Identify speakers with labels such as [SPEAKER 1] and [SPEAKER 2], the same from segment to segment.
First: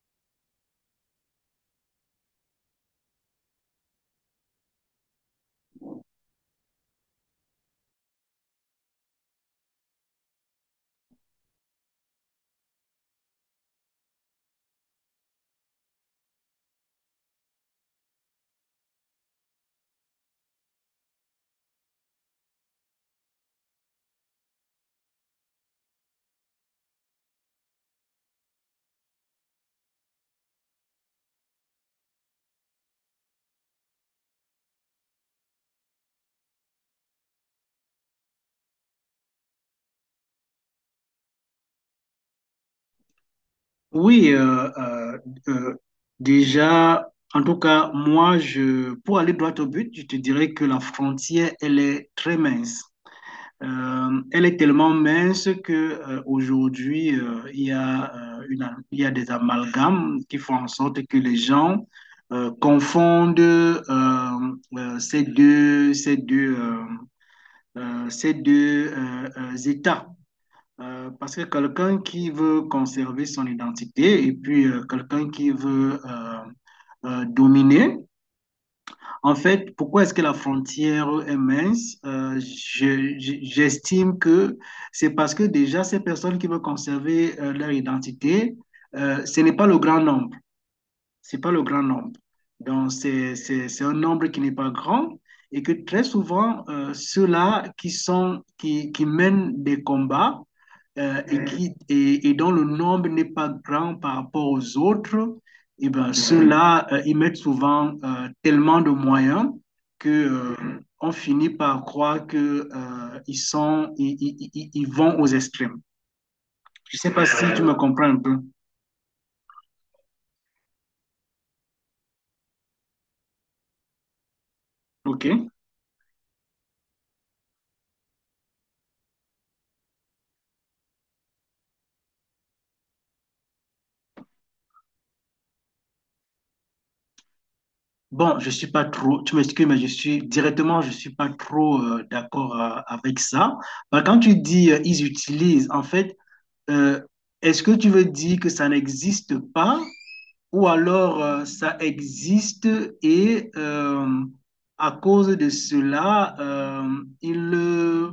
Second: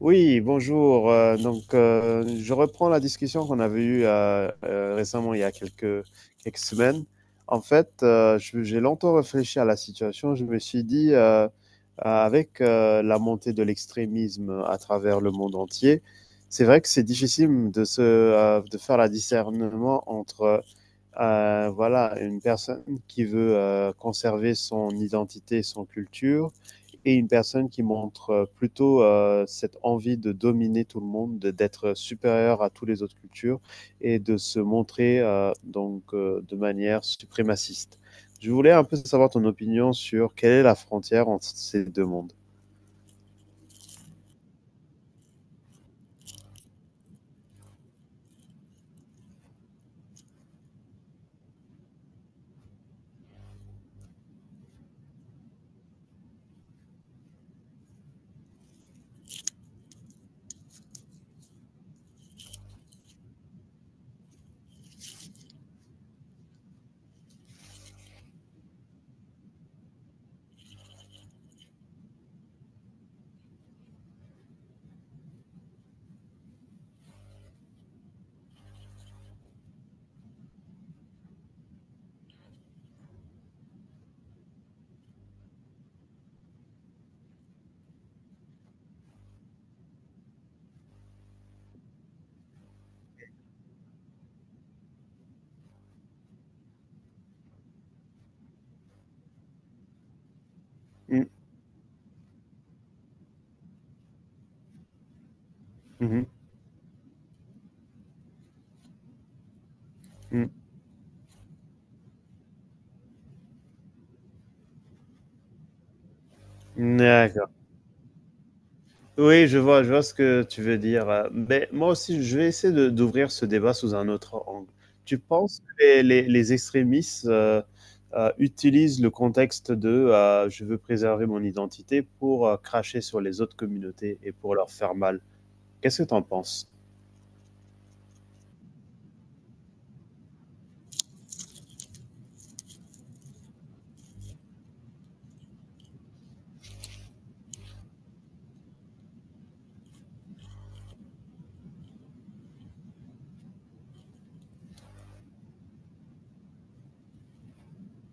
[SPEAKER 1] Oui, bonjour. Je reprends la discussion qu'on avait eue récemment, il y a quelques semaines. En fait, j'ai longtemps réfléchi à la situation. Je me suis dit, avec la montée de l'extrémisme à travers le monde entier, c'est vrai que c'est difficile de se, de faire la discernement entre, voilà, une personne qui veut conserver son identité, son culture et une personne qui montre plutôt cette envie de dominer tout le monde, d'être supérieur à toutes les autres cultures et de se montrer de manière suprémaciste. Je voulais un peu savoir ton opinion sur quelle est la frontière entre ces deux mondes.
[SPEAKER 2] Oui, euh, déjà, en tout cas, moi, pour aller droit au but, je te dirais que la frontière, elle est très mince. Elle est tellement mince que aujourd'hui, il y a, il y a des amalgames qui font en sorte que les gens confondent ces deux, ces deux, ces deux états. Parce que quelqu'un qui veut conserver son identité et puis quelqu'un qui veut dominer, en fait, pourquoi est-ce que la frontière est mince? J'estime que c'est parce que déjà ces personnes qui veulent conserver leur identité, ce n'est pas le grand nombre. C'est pas le grand nombre. Donc, c'est un nombre qui n'est pas grand et que très souvent, ceux-là qui mènent des combats
[SPEAKER 1] Mmh,
[SPEAKER 2] et dont le nombre n'est pas grand par rapport aux autres, et ben,
[SPEAKER 1] mmh,
[SPEAKER 2] ceux-là, ils mettent souvent tellement de moyens que
[SPEAKER 1] mmh.
[SPEAKER 2] on finit par croire que ils sont, ils- ils vont aux extrêmes. Je sais pas si
[SPEAKER 1] D'accord.
[SPEAKER 2] tu me comprends un peu.
[SPEAKER 1] Oui, je vois ce que tu veux dire. Mais moi aussi, je vais essayer d'ouvrir ce débat sous un autre angle. Tu
[SPEAKER 2] OK?
[SPEAKER 1] penses que les extrémistes utilisent le contexte de je veux préserver mon identité pour cracher sur les autres communautés et pour leur faire mal? Qu'est-ce que tu en penses?
[SPEAKER 2] Bon, je suis pas trop, tu m'excuses, mais je suis directement, je suis pas trop d'accord avec ça. Bah, quand tu dis ils utilisent, en fait, euh, est-ce que tu veux dire que ça n'existe pas ou alors ça existe et à cause de cela,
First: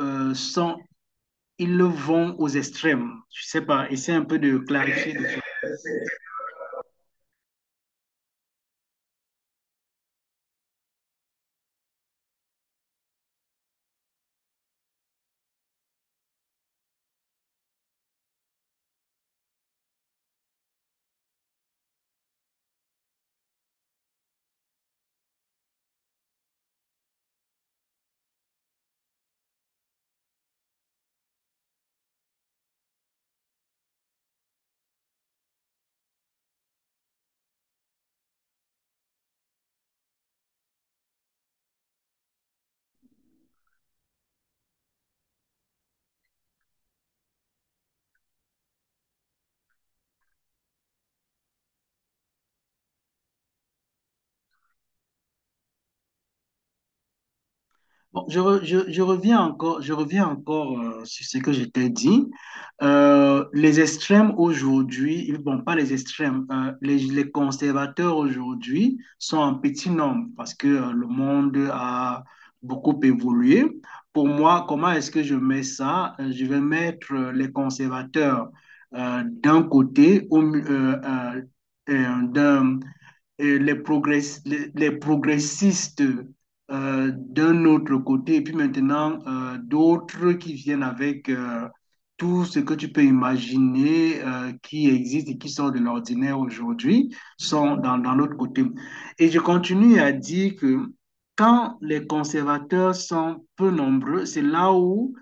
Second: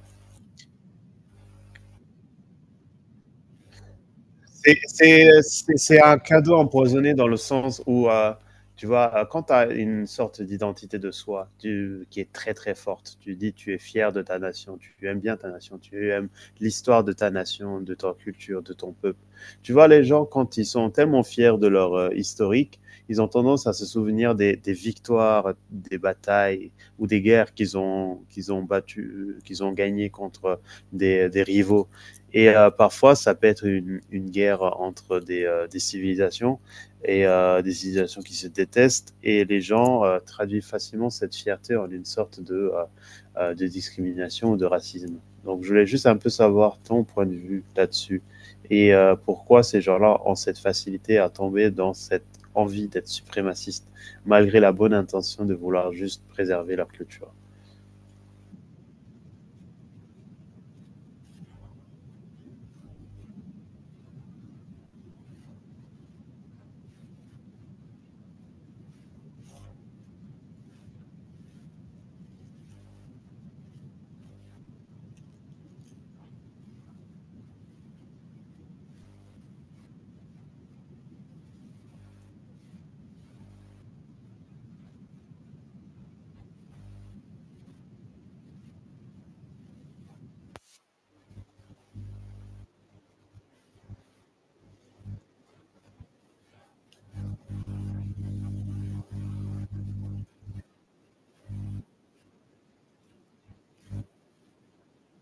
[SPEAKER 2] euh, sont, ils le vont aux extrêmes. Je sais pas, essaie un peu de
[SPEAKER 1] C'est
[SPEAKER 2] clarifier.
[SPEAKER 1] c'est un cadeau empoisonné dans le sens où, tu vois, quand tu as une sorte d'identité de soi qui est très très forte, tu dis tu es fier de ta nation, tu aimes bien ta nation, tu aimes l'histoire de ta nation, de ta culture, de ton peuple. Tu vois, les gens, quand ils sont tellement fiers de leur historique, ils ont tendance à se souvenir des victoires, des batailles ou des guerres qu'ils ont battues, qu'ils ont gagnées contre des rivaux. Et parfois, ça peut être une guerre entre des civilisations et des civilisations qui se détestent. Et les gens traduisent facilement cette fierté en une sorte de discrimination ou de racisme. Donc, je voulais juste un peu savoir ton point de vue là-dessus et pourquoi ces gens-là ont cette facilité à tomber dans cette envie d'être suprémaciste, malgré la bonne intention de vouloir juste préserver leur culture.
[SPEAKER 2] Bon, je reviens encore sur ce que je t'ai dit. Les extrêmes aujourd'hui, ils- Bon, pas les extrêmes, les conservateurs aujourd'hui sont en petit nombre parce que le monde a beaucoup évolué. Pour moi, comment est-ce que je mets ça? Je vais mettre les conservateurs d'un côté, au, mi- d'un les progress- les progressistes d'un autre côté, et puis maintenant d'autres qui viennent avec tout ce que tu peux imaginer qui existe et qui sort de l'ordinaire aujourd'hui, sont dans l'autre côté. Et je continue à dire que quand les conservateurs sont peu nombreux, c'est là où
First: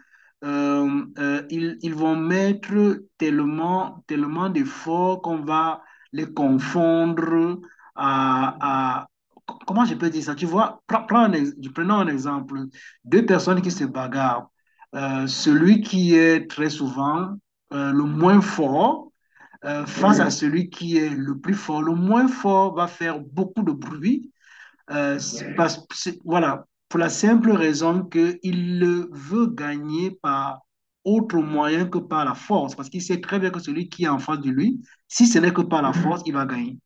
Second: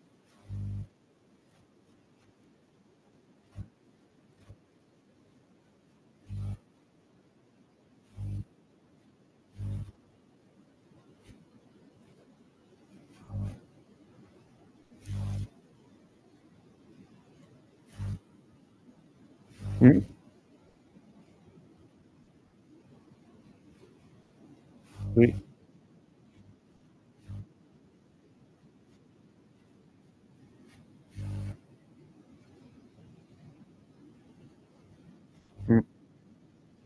[SPEAKER 2] ils vont mettre tellement, tellement d'efforts qu'on va les confondre à, à- comment je peux dire ça? Tu vois, prenons un exemple. Deux personnes qui se bagarrent. Celui qui est très souvent le moins fort
[SPEAKER 1] Mmh,
[SPEAKER 2] face à celui qui est le plus fort. Le moins fort va faire beaucoup de bruit.
[SPEAKER 1] oui.
[SPEAKER 2] Voilà, pour la simple raison qu'il le veut gagner par autre moyen que par la force, parce qu'il sait très bien que celui qui est en face de lui, si ce n'est que
[SPEAKER 1] Mmh.
[SPEAKER 2] par la force, il va gagner.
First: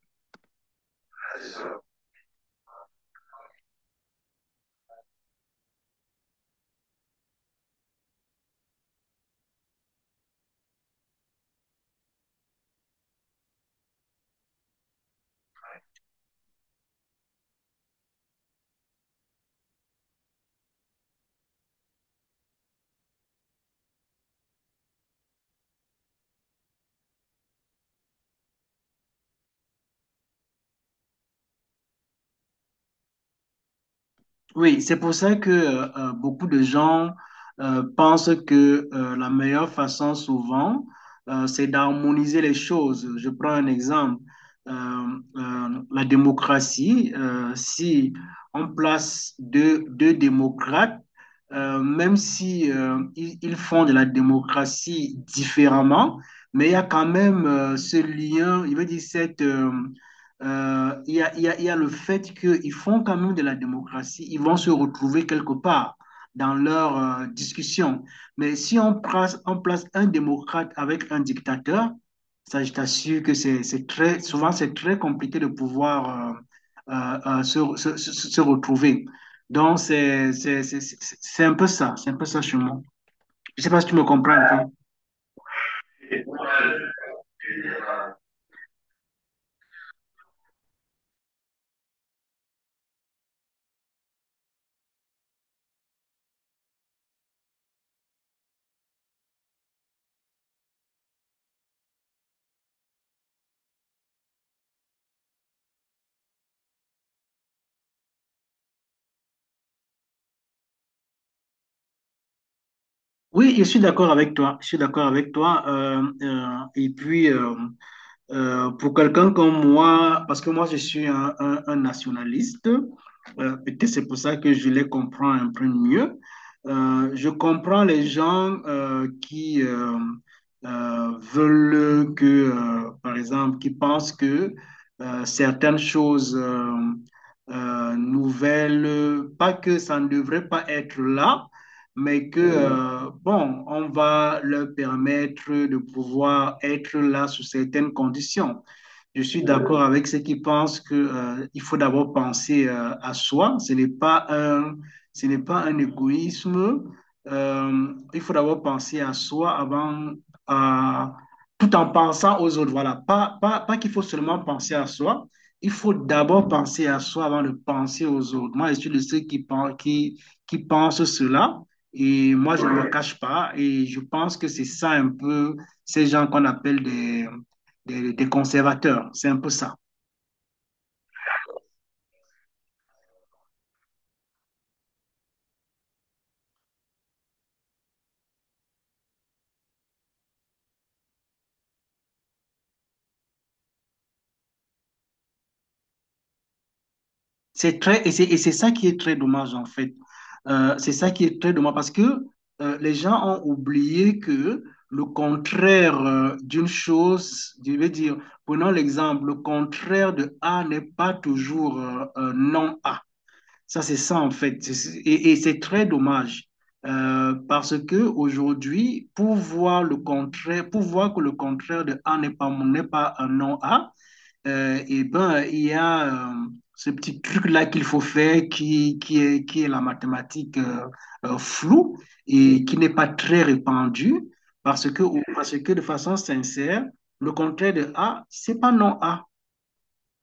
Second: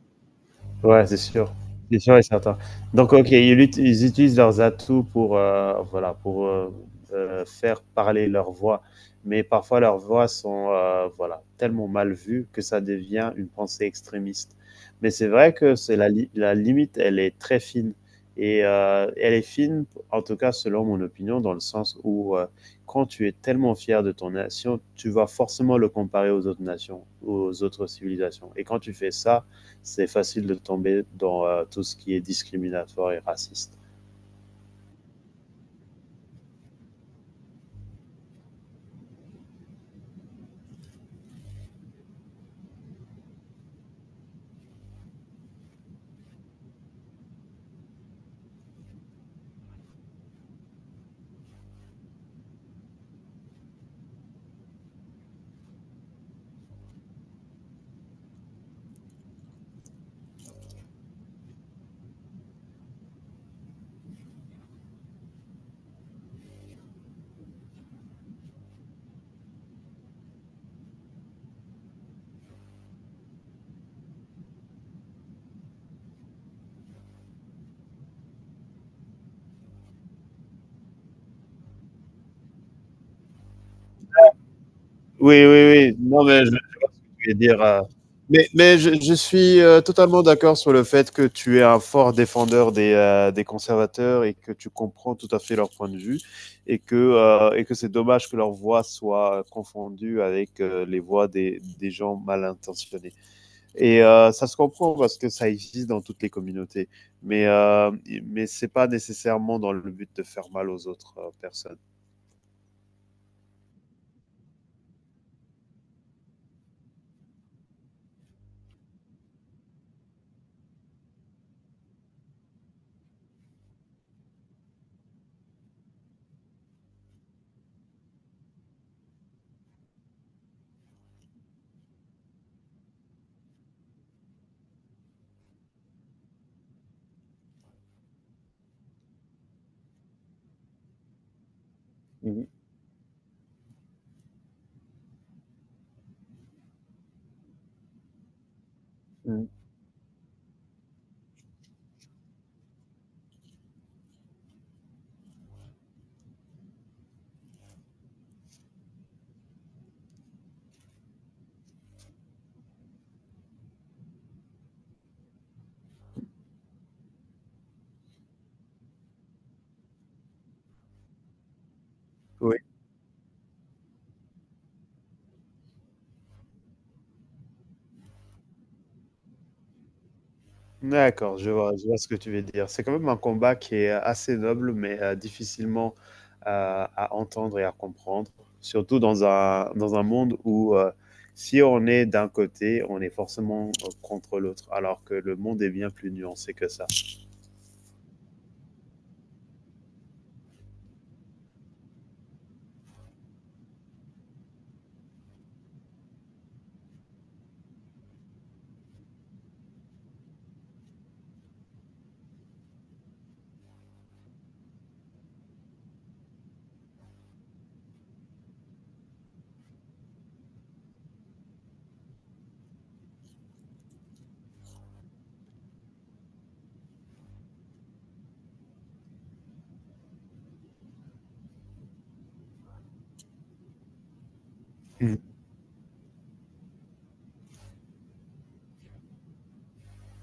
[SPEAKER 1] Ouais, c'est sûr. C'est sûr et certain. Donc, OK, ils utilisent leurs atouts pour, voilà, pour, faire parler leur voix. Mais parfois leurs voix sont, voilà, tellement mal vues que ça devient une pensée extrémiste. Mais c'est vrai que c'est la limite, elle est très fine et elle est fine, en tout cas selon mon opinion, dans le sens où, quand tu es tellement fier de ton nation, tu vas forcément le comparer aux autres nations, aux autres civilisations et quand tu fais ça, c'est facile de tomber dans tout ce qui est discriminatoire et raciste.
[SPEAKER 2] Oui, c'est pour ça que beaucoup de gens pensent que la meilleure façon souvent, c'est d'harmoniser les choses. Je prends un exemple. Euh, la démocratie, si on place deux démocrates, même si ils font de la démocratie différemment, mais il y a quand même ce lien, il veut dire il y a, il y a le fait qu'ils font quand même de la démocratie, ils vont se retrouver quelque part dans leur discussion. Mais si on place, on place un démocrate avec un dictateur, ça, je t'assure que c'est très, souvent, c'est très compliqué de pouvoir se retrouver. Donc, c'est un peu ça, c'est un peu ça chez moi. Je ne sais pas si tu me comprends un
[SPEAKER 1] Oui, oui, oui. Non, mais je vais dire.
[SPEAKER 2] peu.
[SPEAKER 1] Mais, je suis totalement d'accord sur le fait que tu es un fort défendeur des conservateurs et que tu comprends tout à fait leur point de vue et et que c'est dommage que leur voix soit confondue avec les voix des gens mal intentionnés. Et ça se comprend parce que ça existe dans toutes les communautés, mais euh, mais c'est pas nécessairement dans le but de faire mal aux autres personnes.
[SPEAKER 2] Oui, je suis d'accord avec toi. Je suis d'accord avec toi. Et puis, pour quelqu'un comme moi, parce que moi, je suis un nationaliste, peut-être c'est pour ça que je les comprends un peu mieux. Je comprends les gens qui veulent que, par exemple, qui pensent que certaines choses nouvelles, pas que ça ne devrait pas être là mais que,
[SPEAKER 1] Mmh
[SPEAKER 2] bon, on va leur permettre de pouvoir être là sous certaines conditions. Je suis
[SPEAKER 1] mh.
[SPEAKER 2] d'accord avec ceux qui pensent que, il faut d'abord penser à soi. Ce n'est pas un égoïsme. Il faut d'abord penser à soi avant, à- tout en pensant aux autres. Voilà. Pas qu'il faut seulement penser à soi. Il faut d'abord penser à soi avant de penser aux autres. Moi, je suis de ceux qui pensent cela. Et moi,
[SPEAKER 1] Oui,
[SPEAKER 2] je ne me cache pas. Et je pense que c'est ça un peu ces gens qu'on appelle des conservateurs. C'est un peu ça.
[SPEAKER 1] d'accord, je vois ce que tu veux dire. C'est quand même un combat qui est assez noble, mais difficilement à entendre et à comprendre, surtout dans un monde où, si on est d'un côté, on est forcément, contre l'autre, alors que le monde est bien plus nuancé que ça.
[SPEAKER 2] C'est ça qui est très dommage, en fait. C'est ça qui est très dommage parce que les gens ont oublié que le contraire d'une chose, je vais dire, prenons l'exemple, le contraire de A n'est pas toujours non A. Ça, c'est ça, en fait. Et c'est très dommage. Parce que aujourd'hui, pour voir le contraire, pour voir que le contraire de A n'est pas un non A, et ben, il y a ce petit truc-là qu'il faut faire qui est la mathématique floue et qui n'est pas très répandue
[SPEAKER 1] Mmh.
[SPEAKER 2] parce que de façon sincère, le contraire de A, c'est pas non A.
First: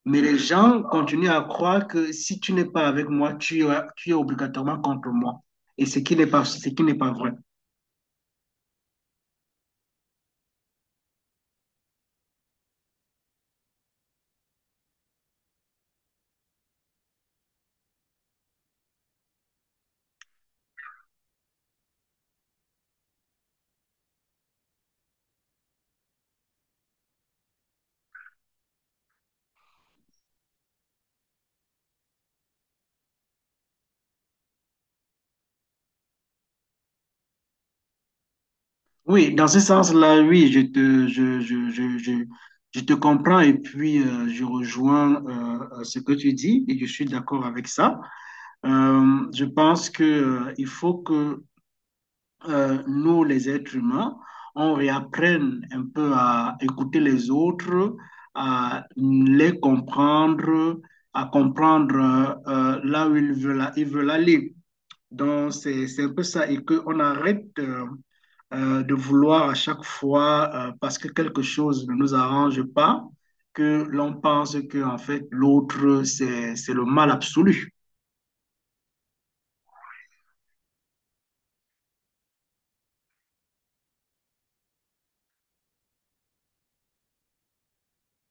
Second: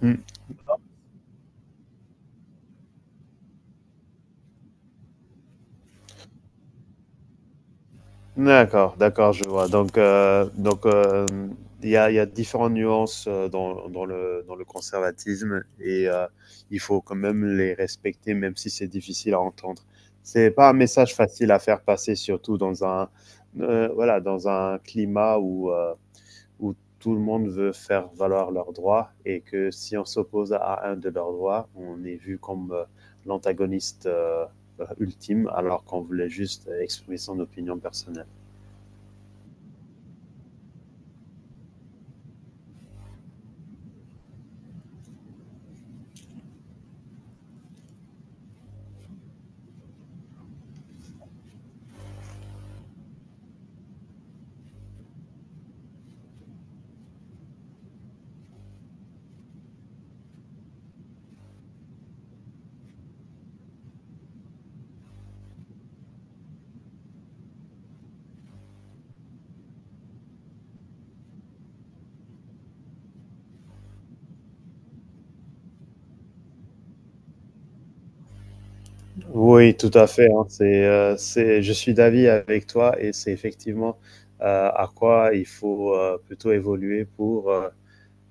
[SPEAKER 2] Mais les gens continuent à croire que si tu n'es pas avec moi, tu es obligatoirement contre moi. Ce qui n'est pas vrai.
[SPEAKER 1] D'accord, d'accord, je vois. Donc, il y a différentes nuances dans, dans le conservatisme et il faut quand même les respecter, même si c'est difficile à entendre. C'est pas un message facile à faire passer, surtout dans un, voilà, dans un climat où, où tout le monde veut faire valoir leurs droits et que si on s'oppose à un de leurs droits, on est vu comme l'antagoniste ultime, alors qu'on voulait juste exprimer son opinion personnelle.
[SPEAKER 2] Oui, dans ce sens-là, oui, je te comprends et puis je rejoins ce que tu dis et je suis d'accord avec ça. Je pense que il faut que nous, les êtres humains, on réapprenne un peu à écouter les autres, à les comprendre, à comprendre là où ils veulent aller. Donc, c'est un peu ça et qu'on arrête. De vouloir à chaque fois, parce que quelque chose ne nous arrange pas, que l'on pense que en fait l'autre, c'est le mal absolu.
[SPEAKER 1] Oui, tout à fait, hein. C'est je suis d'avis avec toi et c'est effectivement, à quoi il faut, plutôt évoluer heu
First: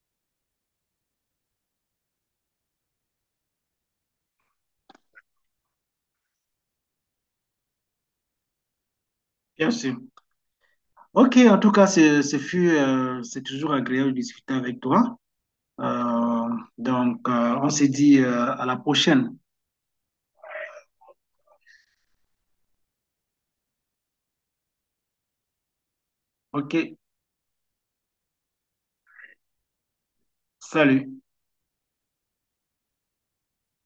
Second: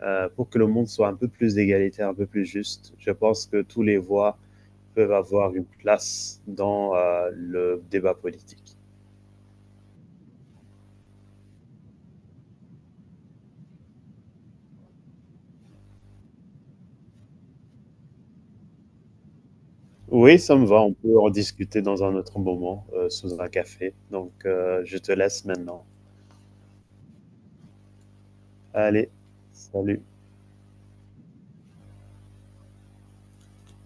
[SPEAKER 1] heu, pour que le monde soit un peu plus égalitaire, un peu plus juste. Je pense que tous les voix peuvent avoir une place dans, le débat politique.
[SPEAKER 2] Bien sûr. Ok, en tout cas, ce fut, c'est toujours agréable de discuter avec toi. Euh, donc, on se dit à la prochaine.
[SPEAKER 1] Oui, ça me va, on peut en discuter dans un autre moment, sous un café. Donc, je te laisse maintenant.
[SPEAKER 2] Ok,
[SPEAKER 1] Allez, salut.
[SPEAKER 2] salut.